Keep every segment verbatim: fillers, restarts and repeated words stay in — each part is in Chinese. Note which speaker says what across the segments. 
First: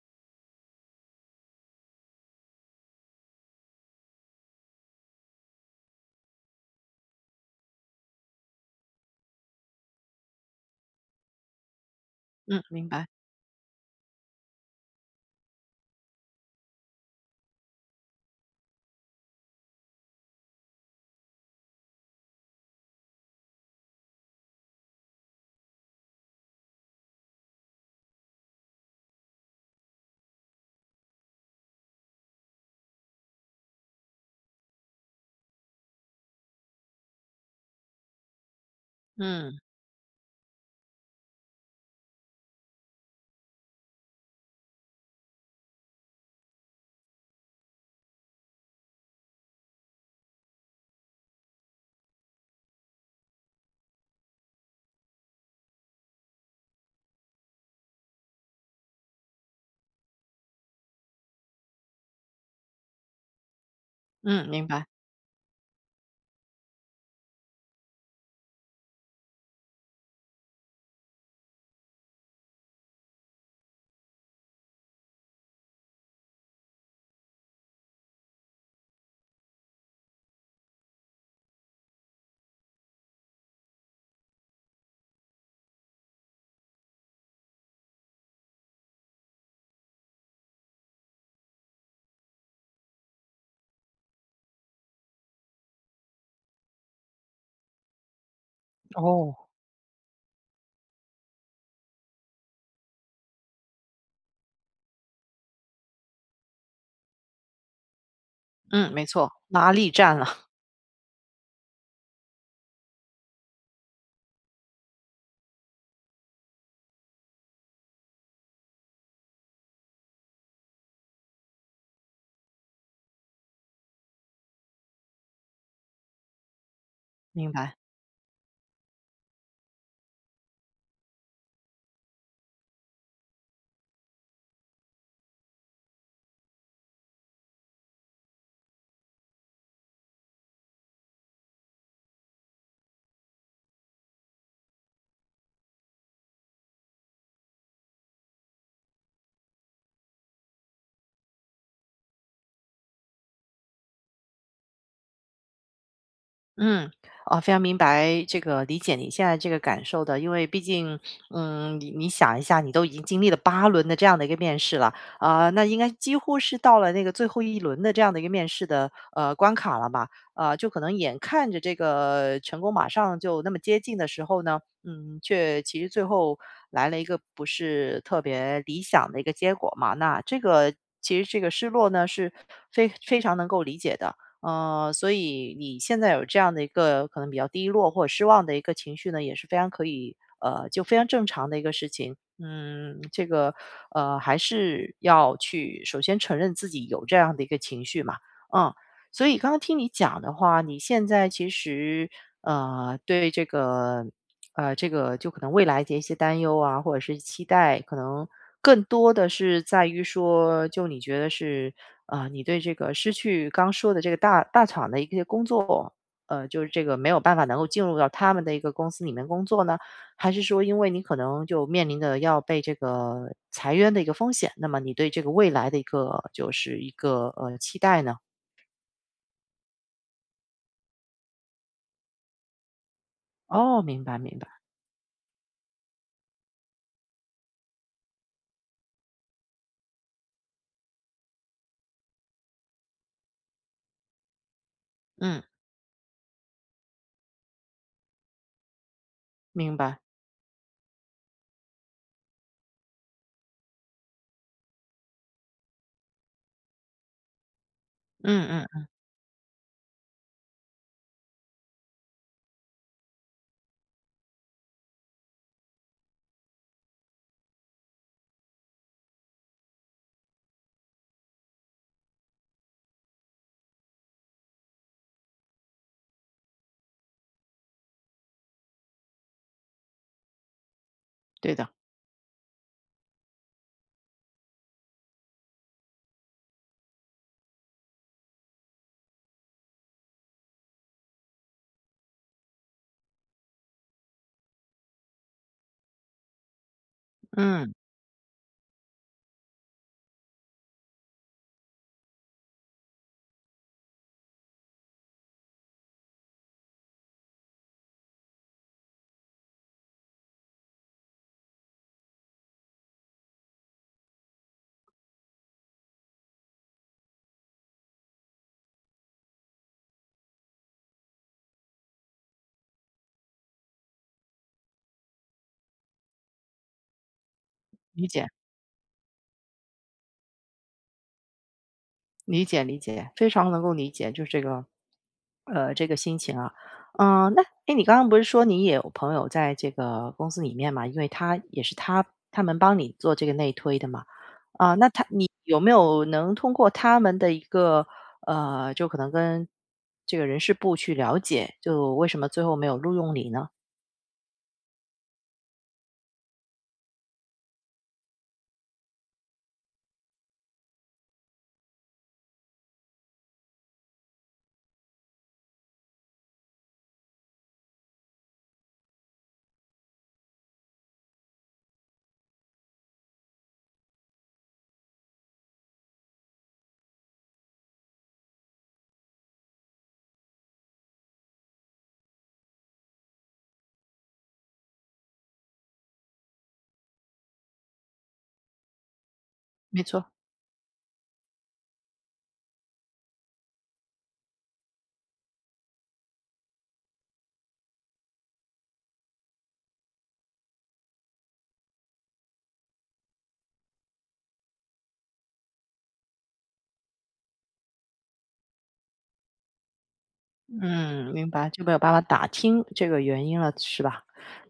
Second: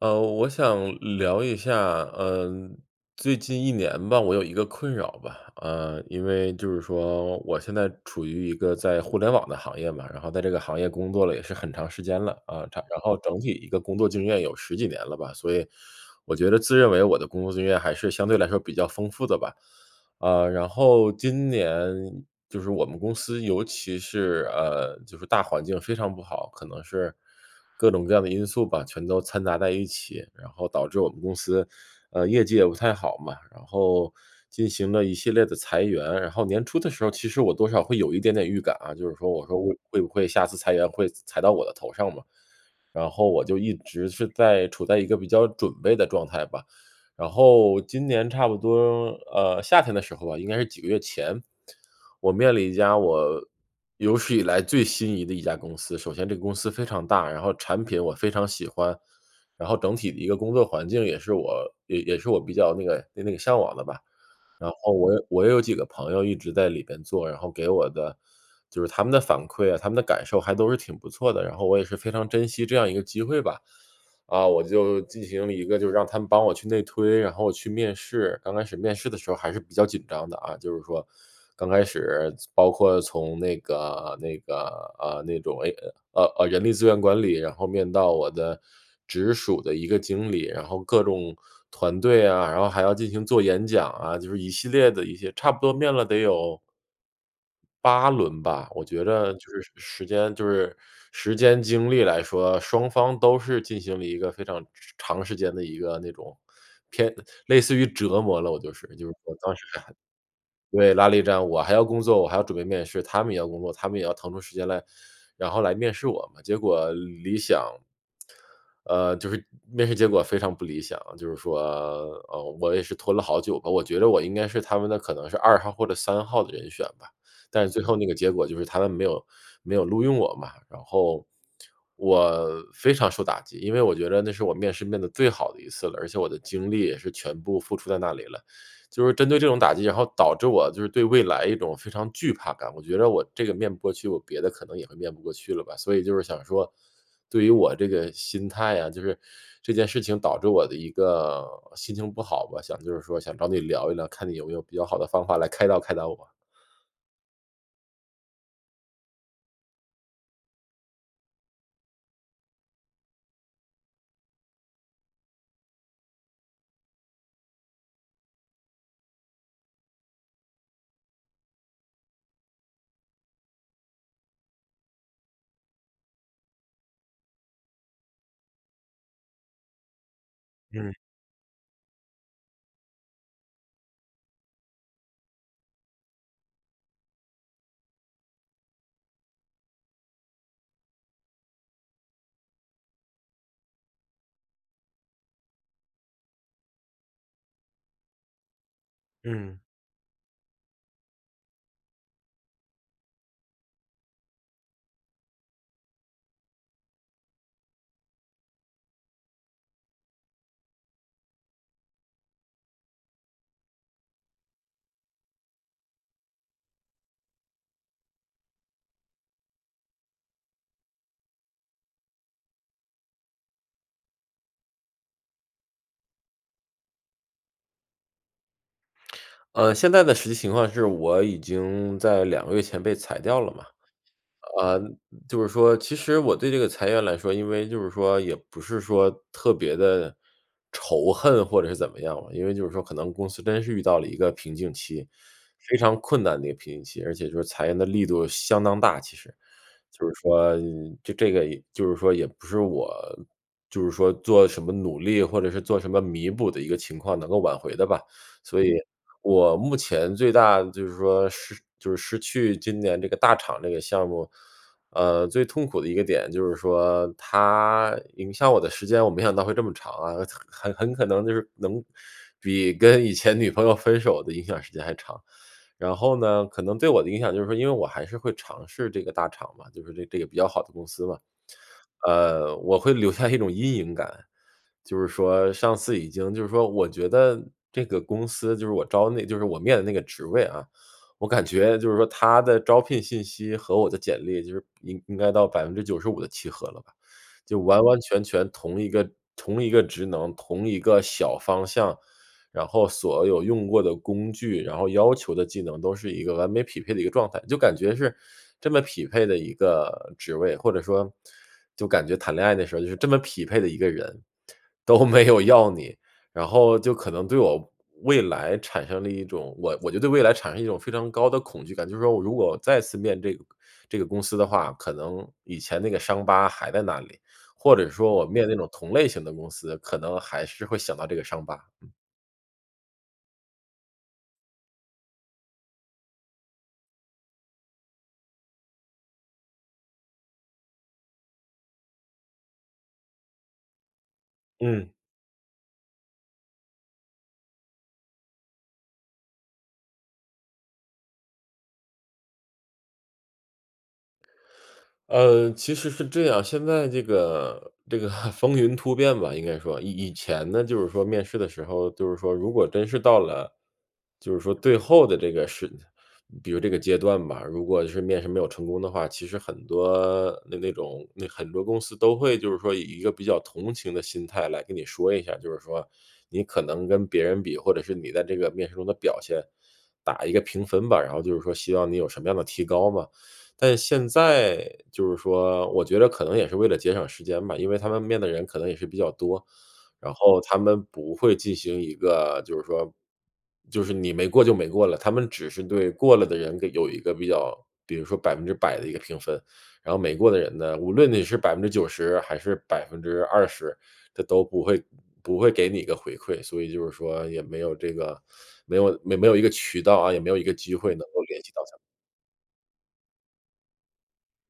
Speaker 1: 呃，我想聊一下，嗯、最近一年吧，我有一个困扰吧，呃，因为就是说，我现在处于一个在互联网的行业嘛，然后在这个行业工作了也是很长时间了
Speaker 2: 嗯，
Speaker 1: 啊，它
Speaker 2: 明
Speaker 1: 然
Speaker 2: 白。
Speaker 1: 后整体一个工作经验有十几年了吧，所以我觉得自认为我的工作经验还是相对来说比较丰富的吧，呃，然后今年就是我们公司，尤其是呃，就是大环境非常不好，可能是。各种各样的因素吧，全都掺杂在一起，然后导致我们公司，呃，业绩也不太好嘛，然后进行了一系列的裁员。然后年初的时候，其实我多少会有一点点预感啊，就是说我说
Speaker 2: 嗯。
Speaker 1: 会会不会下次裁员会裁到我的头上嘛？然后我就一直是在处在一个比较准备的状态吧，然后今年差不多，呃，夏天的时候吧，应该是几个月前，我面了一家我有史以来最心仪的一家公司。首先这个公司非常大，然后产品我非常喜欢，然后整体的一个工作环境也是我也也是我比较那个那个向往的吧。
Speaker 2: 嗯，明
Speaker 1: 然
Speaker 2: 白。
Speaker 1: 后我也我也有几个朋友一直在里边做，然后给我的就是他们的反馈啊，他们的感受还都是挺不错的，然后我也是非常珍惜这样一个机会吧。啊，我就进行了一个就是让他们帮我去内推，然后我去面试。刚开始面试的时候还是比较紧张的啊，就是说刚开始包括从那个那个，呃，那种 A 呃呃人力资源管理，然后面到我的直属的一个经理，然后各种团队啊，然后还要进行做演讲啊，就是一系列的一些，差不多面了得有八轮吧，我觉着
Speaker 2: 哦。
Speaker 1: 就是时时间，就是时间精力来说，双方都是进行了一个非常长时间的一个那种偏类似于折磨了，我就是，
Speaker 2: 嗯，没
Speaker 1: 就是
Speaker 2: 错，
Speaker 1: 我当时
Speaker 2: 拉力战了。
Speaker 1: 对，拉力战。我还要工作，我还要准备面试，他们也要工作，他们也要腾出时间来，然后来面试我嘛。结果理想，呃，就是面试结果非常不理想，就是说，呃，我也是拖了好久吧，我觉得我应该是他们的可能是二号或者三号的人选吧，
Speaker 2: 明
Speaker 1: 但是
Speaker 2: 白。
Speaker 1: 最后那个结果就是他们没有没有录用我嘛，然后我非常受打击，因为我觉得那是我面试面的最好的一次了，而且我的精力也是全部付出在那里了。就是针对这种打击，然后导致我就是对未来一种非常惧怕感。我觉得我这个面不过去，我别的可能也会面不过去了吧。所以就是想说，对于我这个心态啊，就是这件事情导致我的一个心情不好吧，想就是说想找你聊一聊，看你有没有比较好的方法来开导开导我。
Speaker 2: 嗯。哦，非常明白，这个理解你现在这个感受的，因为毕竟，嗯，你你想一下，你都已经经历了八轮的这样的一个面试了，啊、那应该几乎是到了那个最后一轮的这样的一个面试的呃关卡了吧？啊、就可能眼看着这个成功马上就那么接近的时候呢，嗯，却其实最后来了一个不是特别理想的一个结果嘛，那这个。
Speaker 1: 嗯
Speaker 2: 其实这个失落呢是非非常能够理解的。呃，所以你现在有这样的一个可能比较低落或者失望的一个情绪呢，也是非常可以，呃，就非常正常的一个事情。嗯，这个呃，还是要去首先承认自己有这样的一个情绪嘛。嗯，所以刚刚
Speaker 1: 嗯。
Speaker 2: 听你讲的话，你现在其实呃，对这个呃，这个就可能未来的一些担忧啊，或者是期待，可能更多的是在于说，就你觉得是啊、呃你对这个失去刚说的这个大大厂的一些工作，呃，就是这个没有办法能够进入到他们的一个公司里面工作呢，还是说因为你可能就面临的要被这个裁员的一个风险，那么你对这个未来的一个就是一个呃期待呢？
Speaker 1: 呃，现在的实际情况是我已经在两个月前被裁掉了嘛，
Speaker 2: 哦，明白明白。
Speaker 1: 呃，就是说，其实我对这个裁员来说，因为就是说也不是说特别的仇恨或者是怎么样吧，因为就是说可能公司真是遇到了一个瓶颈期，
Speaker 2: 嗯，
Speaker 1: 非常困难的一个瓶颈期，而且就是裁员的力度相当大，其实。
Speaker 2: 明白。
Speaker 1: 就是说就这个也就是说也不是我就是说做什么努力，或者是做什么弥补的一个情况能够挽回的吧。所
Speaker 2: 嗯
Speaker 1: 以
Speaker 2: 嗯。
Speaker 1: 我目前最大就是说失就是失去今年这个大厂这个项目，呃，最痛苦的一个点就是说它影响我的时间，我没想到会这么长啊，很很可能就是能比跟以前女朋友分手的影响时间还长。然后呢，可能对我的影响就是说，因为我还是会尝试这个大厂嘛，就是这这个比较好的公司嘛，
Speaker 2: 对的。
Speaker 1: 呃，我会留下一种阴影感，就是说上次已经就是说，我觉得这个公司就是我招那就是我面的那个职位啊，我感觉就是说他的招聘信息和我的简历就是应应该到百分之九十五的契合了吧，就
Speaker 2: 嗯。
Speaker 1: 完嗯完全全同一个同一个职能、同一个小方向，然后所有用过的工具，然后要求的技能都是一个完美匹配的一个状态，就感觉是这么匹配的一个职位，或者说就感觉谈恋爱的时候就是这么匹配的一个人，都没有要你，然后就可能对我未来产生了一种我我就对未来产生一种非常高的恐惧感，就是说我如果再次面这个这个公司的话，可能以前那个伤疤还在那里，或者
Speaker 2: 理
Speaker 1: 说我
Speaker 2: 解。
Speaker 1: 面那种同类型的公司，可能还是会想到这个伤疤。
Speaker 2: 理解理解，非常能够理解，就是这个，呃，这个心情啊。嗯，那哎，你刚刚不是说你也有朋友在这个公司里面嘛？因为他也是他他们帮你做这个内推的嘛。啊，那
Speaker 1: 嗯。
Speaker 2: 他你有没有能通过他们的一个呃，就可能跟这个人事部去了解，就为什么最后没有录用你呢？
Speaker 1: 呃，其实是这样，现在这个这个 风云突变吧，应该说，以以前呢，就是说面试的时候，就是说如果真是到了，就是说最后的这个是，比如这个阶段吧，如果是面试没有成功的话，其实很多那那种那很多公司都会就是说以一个比较同情的心态来跟你说一下，就是说你可能跟别人比，或者是你在这个面试中的表现打一个评分吧，然后就是说希望你有什么样的提高嘛。但现在就是说，我觉得可能也是为了节省时间吧，因为他们面的人可能也是比较多，
Speaker 2: 没错。
Speaker 1: 然后他们不会进行一个就是说就是你没过就没过了，他们只是对过了的人给有一个比较，比如说百分之百的一个评分，然后没过的人呢，无论你是百分之九十还是百分之二十，他都不会不会给你一个回馈。所以就是说也没有这个没有没没有一个渠道啊，也没有一个机会能
Speaker 2: 嗯，
Speaker 1: 够
Speaker 2: 明
Speaker 1: 联
Speaker 2: 白，
Speaker 1: 系
Speaker 2: 就
Speaker 1: 到
Speaker 2: 没
Speaker 1: 他
Speaker 2: 有办法打听这个原因了，是吧？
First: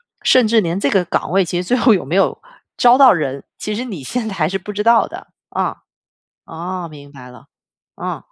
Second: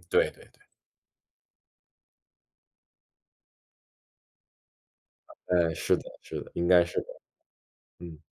Speaker 1: 们。对对。
Speaker 2: 甚至连这个岗位其实最后有没有招到人，其实你现在还是不知道的，
Speaker 1: 哎，
Speaker 2: 啊。
Speaker 1: 是的是的，应该
Speaker 2: 哦，
Speaker 1: 是的。
Speaker 2: 明白了。
Speaker 1: 嗯。
Speaker 2: 啊，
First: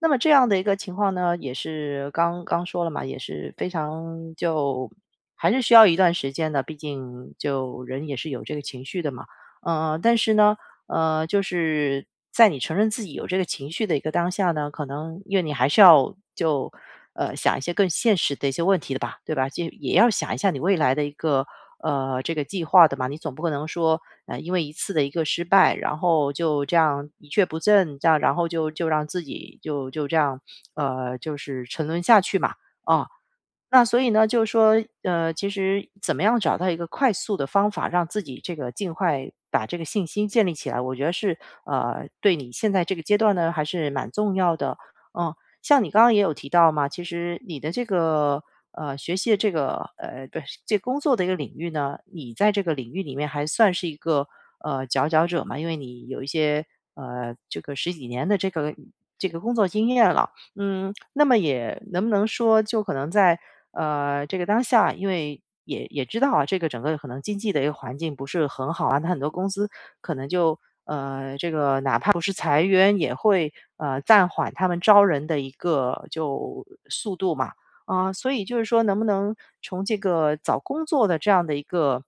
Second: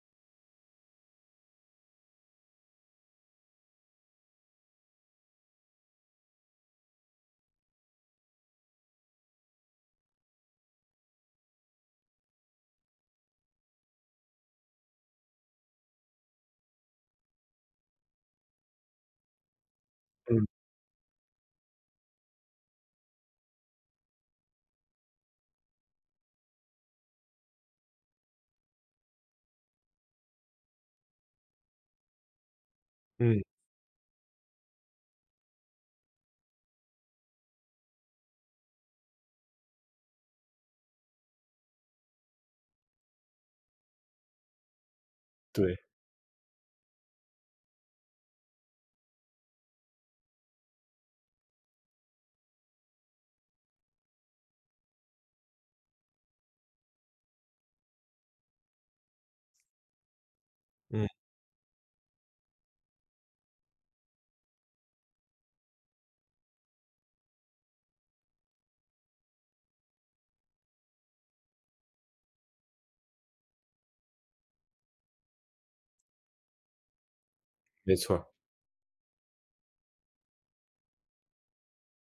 Speaker 2: 那么这样的一个情况呢，也是刚刚说了嘛，也是非常就还是需要一段时间的，毕竟就人也是有这个情绪的嘛。呃，但是呢，呃，就是在你承认自己有这个情绪的一个当下呢，可能因为你还是要就呃想一些更现实的一些问题的吧，对吧？就也要想一
Speaker 1: 嗯
Speaker 2: 下你未来的一个呃这个计划的嘛，你总不可能说呃，因为一次的一个失败，然后就这样一蹶不振，这样然后就就让自己就就这样，呃，就是沉沦下去嘛，啊。
Speaker 1: 嗯。
Speaker 2: 那所以呢，就是说，呃，其实怎么样找到一个快速的方法，让自己这个尽快把这个信心建立起来，我觉得是呃，对你现在这个阶段呢，还是蛮重要的。嗯，
Speaker 1: 对。
Speaker 2: 像你刚刚也有提到嘛，其实你的这个呃学习的这个呃不是这工作的一个领域呢，你在这个领域里面还算是一个呃佼佼者嘛，因为你有一些呃这个十几年的这个这个工作经验了。嗯，
Speaker 1: 嗯，
Speaker 2: 那么也能不能说，就可能在呃这个当下，因为也也知道啊，这个整个可能经济的一个环境不是很好啊，那很多公司可能就呃这个哪怕不是裁员，也会呃暂缓他们招人的一个就速度嘛。
Speaker 1: 没
Speaker 2: 啊、
Speaker 1: 错儿。
Speaker 2: 所以就是说，能不能从这个找工作的这样的一个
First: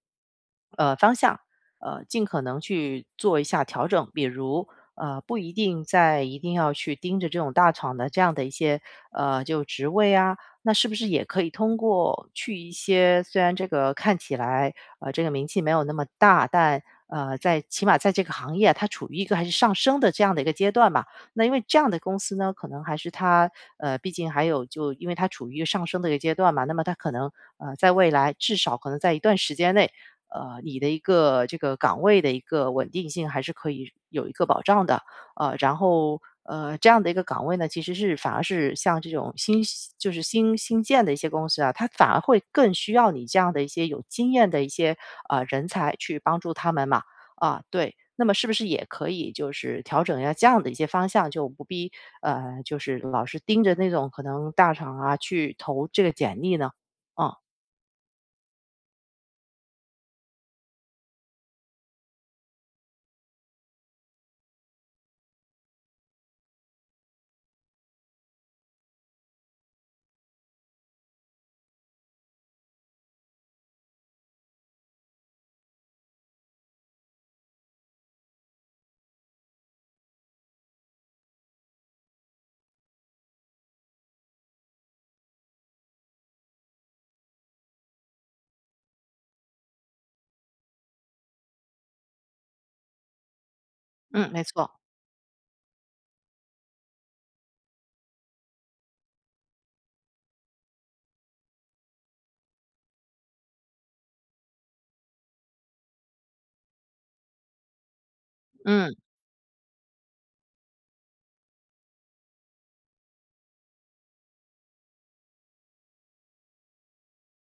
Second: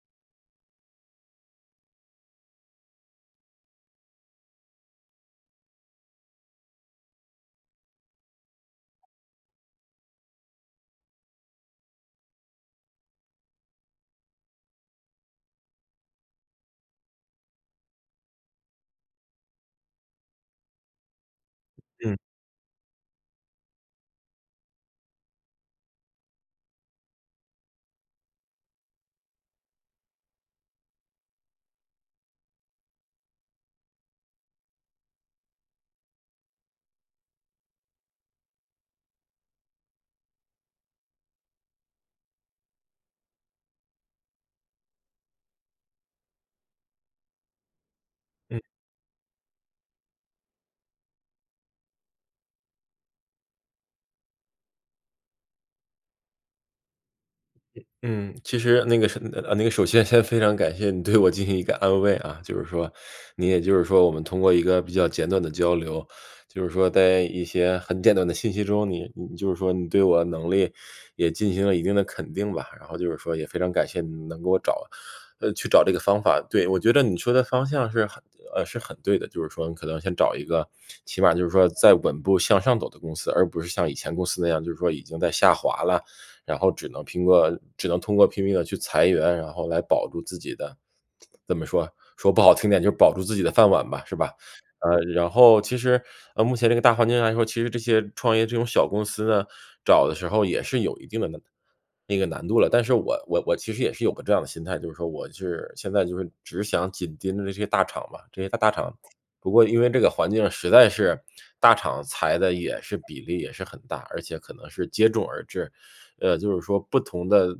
Speaker 2: 呃方向，呃，尽可能去做一下调整，比如。呃，不一定在一定要去盯着这种大厂的这样的一些呃就职位啊，那是不是也可以通过去一些虽然这个看起来呃这个名气没有那么大，但呃在起码在这个行业啊它处于一个还是上升的这样的一个阶段吧，那因为这样的公
Speaker 1: 嗯
Speaker 2: 司呢，可能还是它呃，毕竟还有就因为它处于一个上升的一个阶段嘛，那么它可能呃，在未来至少可能在一段时间内，呃，你的一个这个岗位的一个稳定性还是可以有一个保障的。呃，然后呃，这样的一个岗位呢，其实是反而是像这种新就是新新建的一些公司啊，它反而会更需要你这样的一些有经验的一些呃人才去帮助他们嘛。啊，对，那么是不
Speaker 1: 嗯。
Speaker 2: 是也可以就是调整一下这样的一些方向，就不必呃，就是老是盯着那种可能大厂啊去投这个简历呢？啊。
Speaker 1: 嗯，其实那个是呃，那个首先 先非常感谢你对我进行一个安慰啊，就是说，你也就是说我们通过一个比较简短的交流，就是说在一些很简短的信息中，你你就是说你对我能力也进行了一定的肯定吧，然后就是说也非常感谢你能给我找，呃，去找这个方法。对，我觉得你说的方向是很呃是很对的，就是说你可能先找一个起码就是说在稳步向上走的公司，而不是像以前公司那样，就是说已经在下滑了。然后只能拼过只能通过拼命的去裁员，然后来保住自己的怎么说，说不好听点就是保住自己的饭碗吧，是
Speaker 2: 嗯，
Speaker 1: 吧？
Speaker 2: 没错。
Speaker 1: 呃，然后其实，呃，目前这个大环境来说，其实这些创业这种小公司呢，找的时候也是有一定的难那个难度了。但是我我我其实也是有个这样的心态，就是说我是现在就是只想紧盯着这些大厂嘛，这些大大
Speaker 2: 嗯，
Speaker 1: 厂。不过因为这个环境实在是大厂裁的也是比例也是很大，而且可能是接踵而至，呃，就是说不同的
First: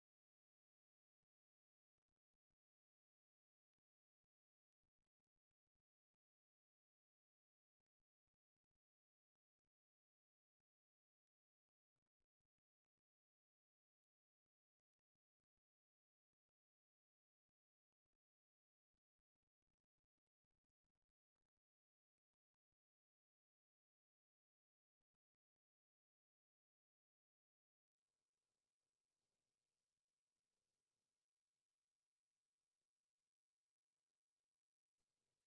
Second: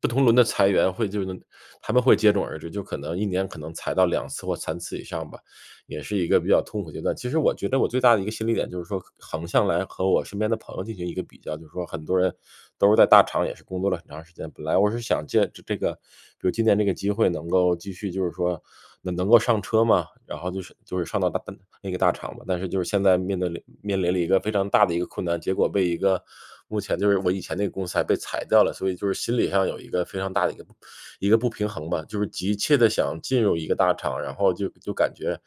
Speaker 1: 不同轮的裁员会就能他们会接踵而至，就可能一年可能裁到两次或三次以上吧。也是一个比较痛苦阶段。其实我觉得我最大的一个心理点就是说，横向来和我身边的朋友进行一个比较，就是说很多人都是在大厂也是工作了很长时间，本来我是想借这这个，比如今年这个机会能够继续就是说能能够上车嘛，然后就是就是上到大那个大厂嘛，但是就是现在面对了面临了一个非常大的一个困难，结果被一个目前就是我以前那个公司还被裁掉了，所以就是心理上有一个非常大的一个一个不平衡吧，就是急切的想进入一个大厂，然后就就感觉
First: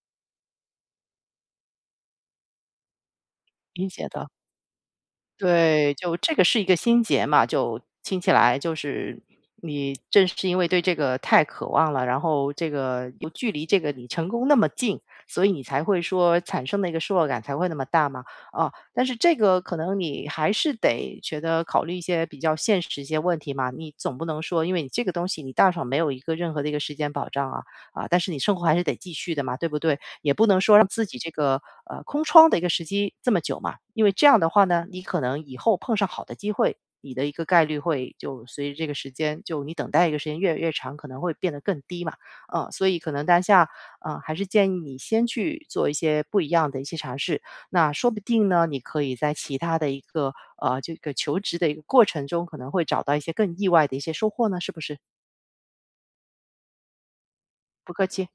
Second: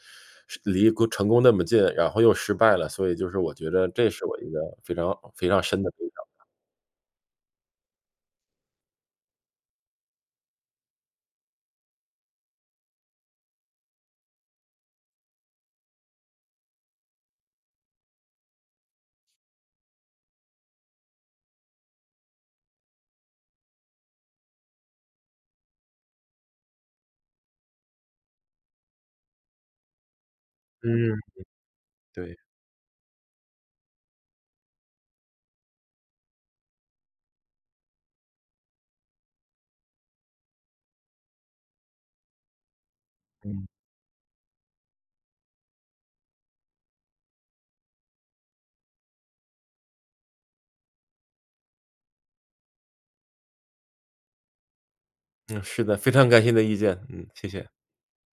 Speaker 1: 是离过成功那么近，然后又失败了，所以就是我觉
Speaker 2: 理
Speaker 1: 得
Speaker 2: 解
Speaker 1: 这是
Speaker 2: 的。
Speaker 1: 我一个非常非常深的
Speaker 2: 对，
Speaker 1: 悲
Speaker 2: 就这个
Speaker 1: 伤。
Speaker 2: 是一个心结嘛，就听起来就是你正是因为对这个太渴望了，然后这个又距离这个你成功那么近，所以你才会说产生的一个失落感才会那么大嘛。啊，但是这个可能你还是得觉得考虑一些比较现实一些问题嘛，你总不能说因为你这个东西你大厂没有一个任何的一个时间保障啊，啊，但是你生活还是得继续的嘛，对不对？也不能说让自己这个呃空
Speaker 1: 对。
Speaker 2: 窗的一个时机这么久嘛，因为这样的话呢，你可能以后碰上好的机会，你的一个概率会就随着这个时间，就你等待一个时间越来越长，可能会变得更低嘛。嗯，所以可能当下嗯，还是建议你先去做一些不一样的一些尝试，那说不定呢，你可以在其他的一个呃这个求职的一个过程中，可能会找到一些更意外的一些收获呢，是不是？
Speaker 1: 嗯，是的，非常感谢你的意见，嗯，谢谢。
Speaker 2: 不客气。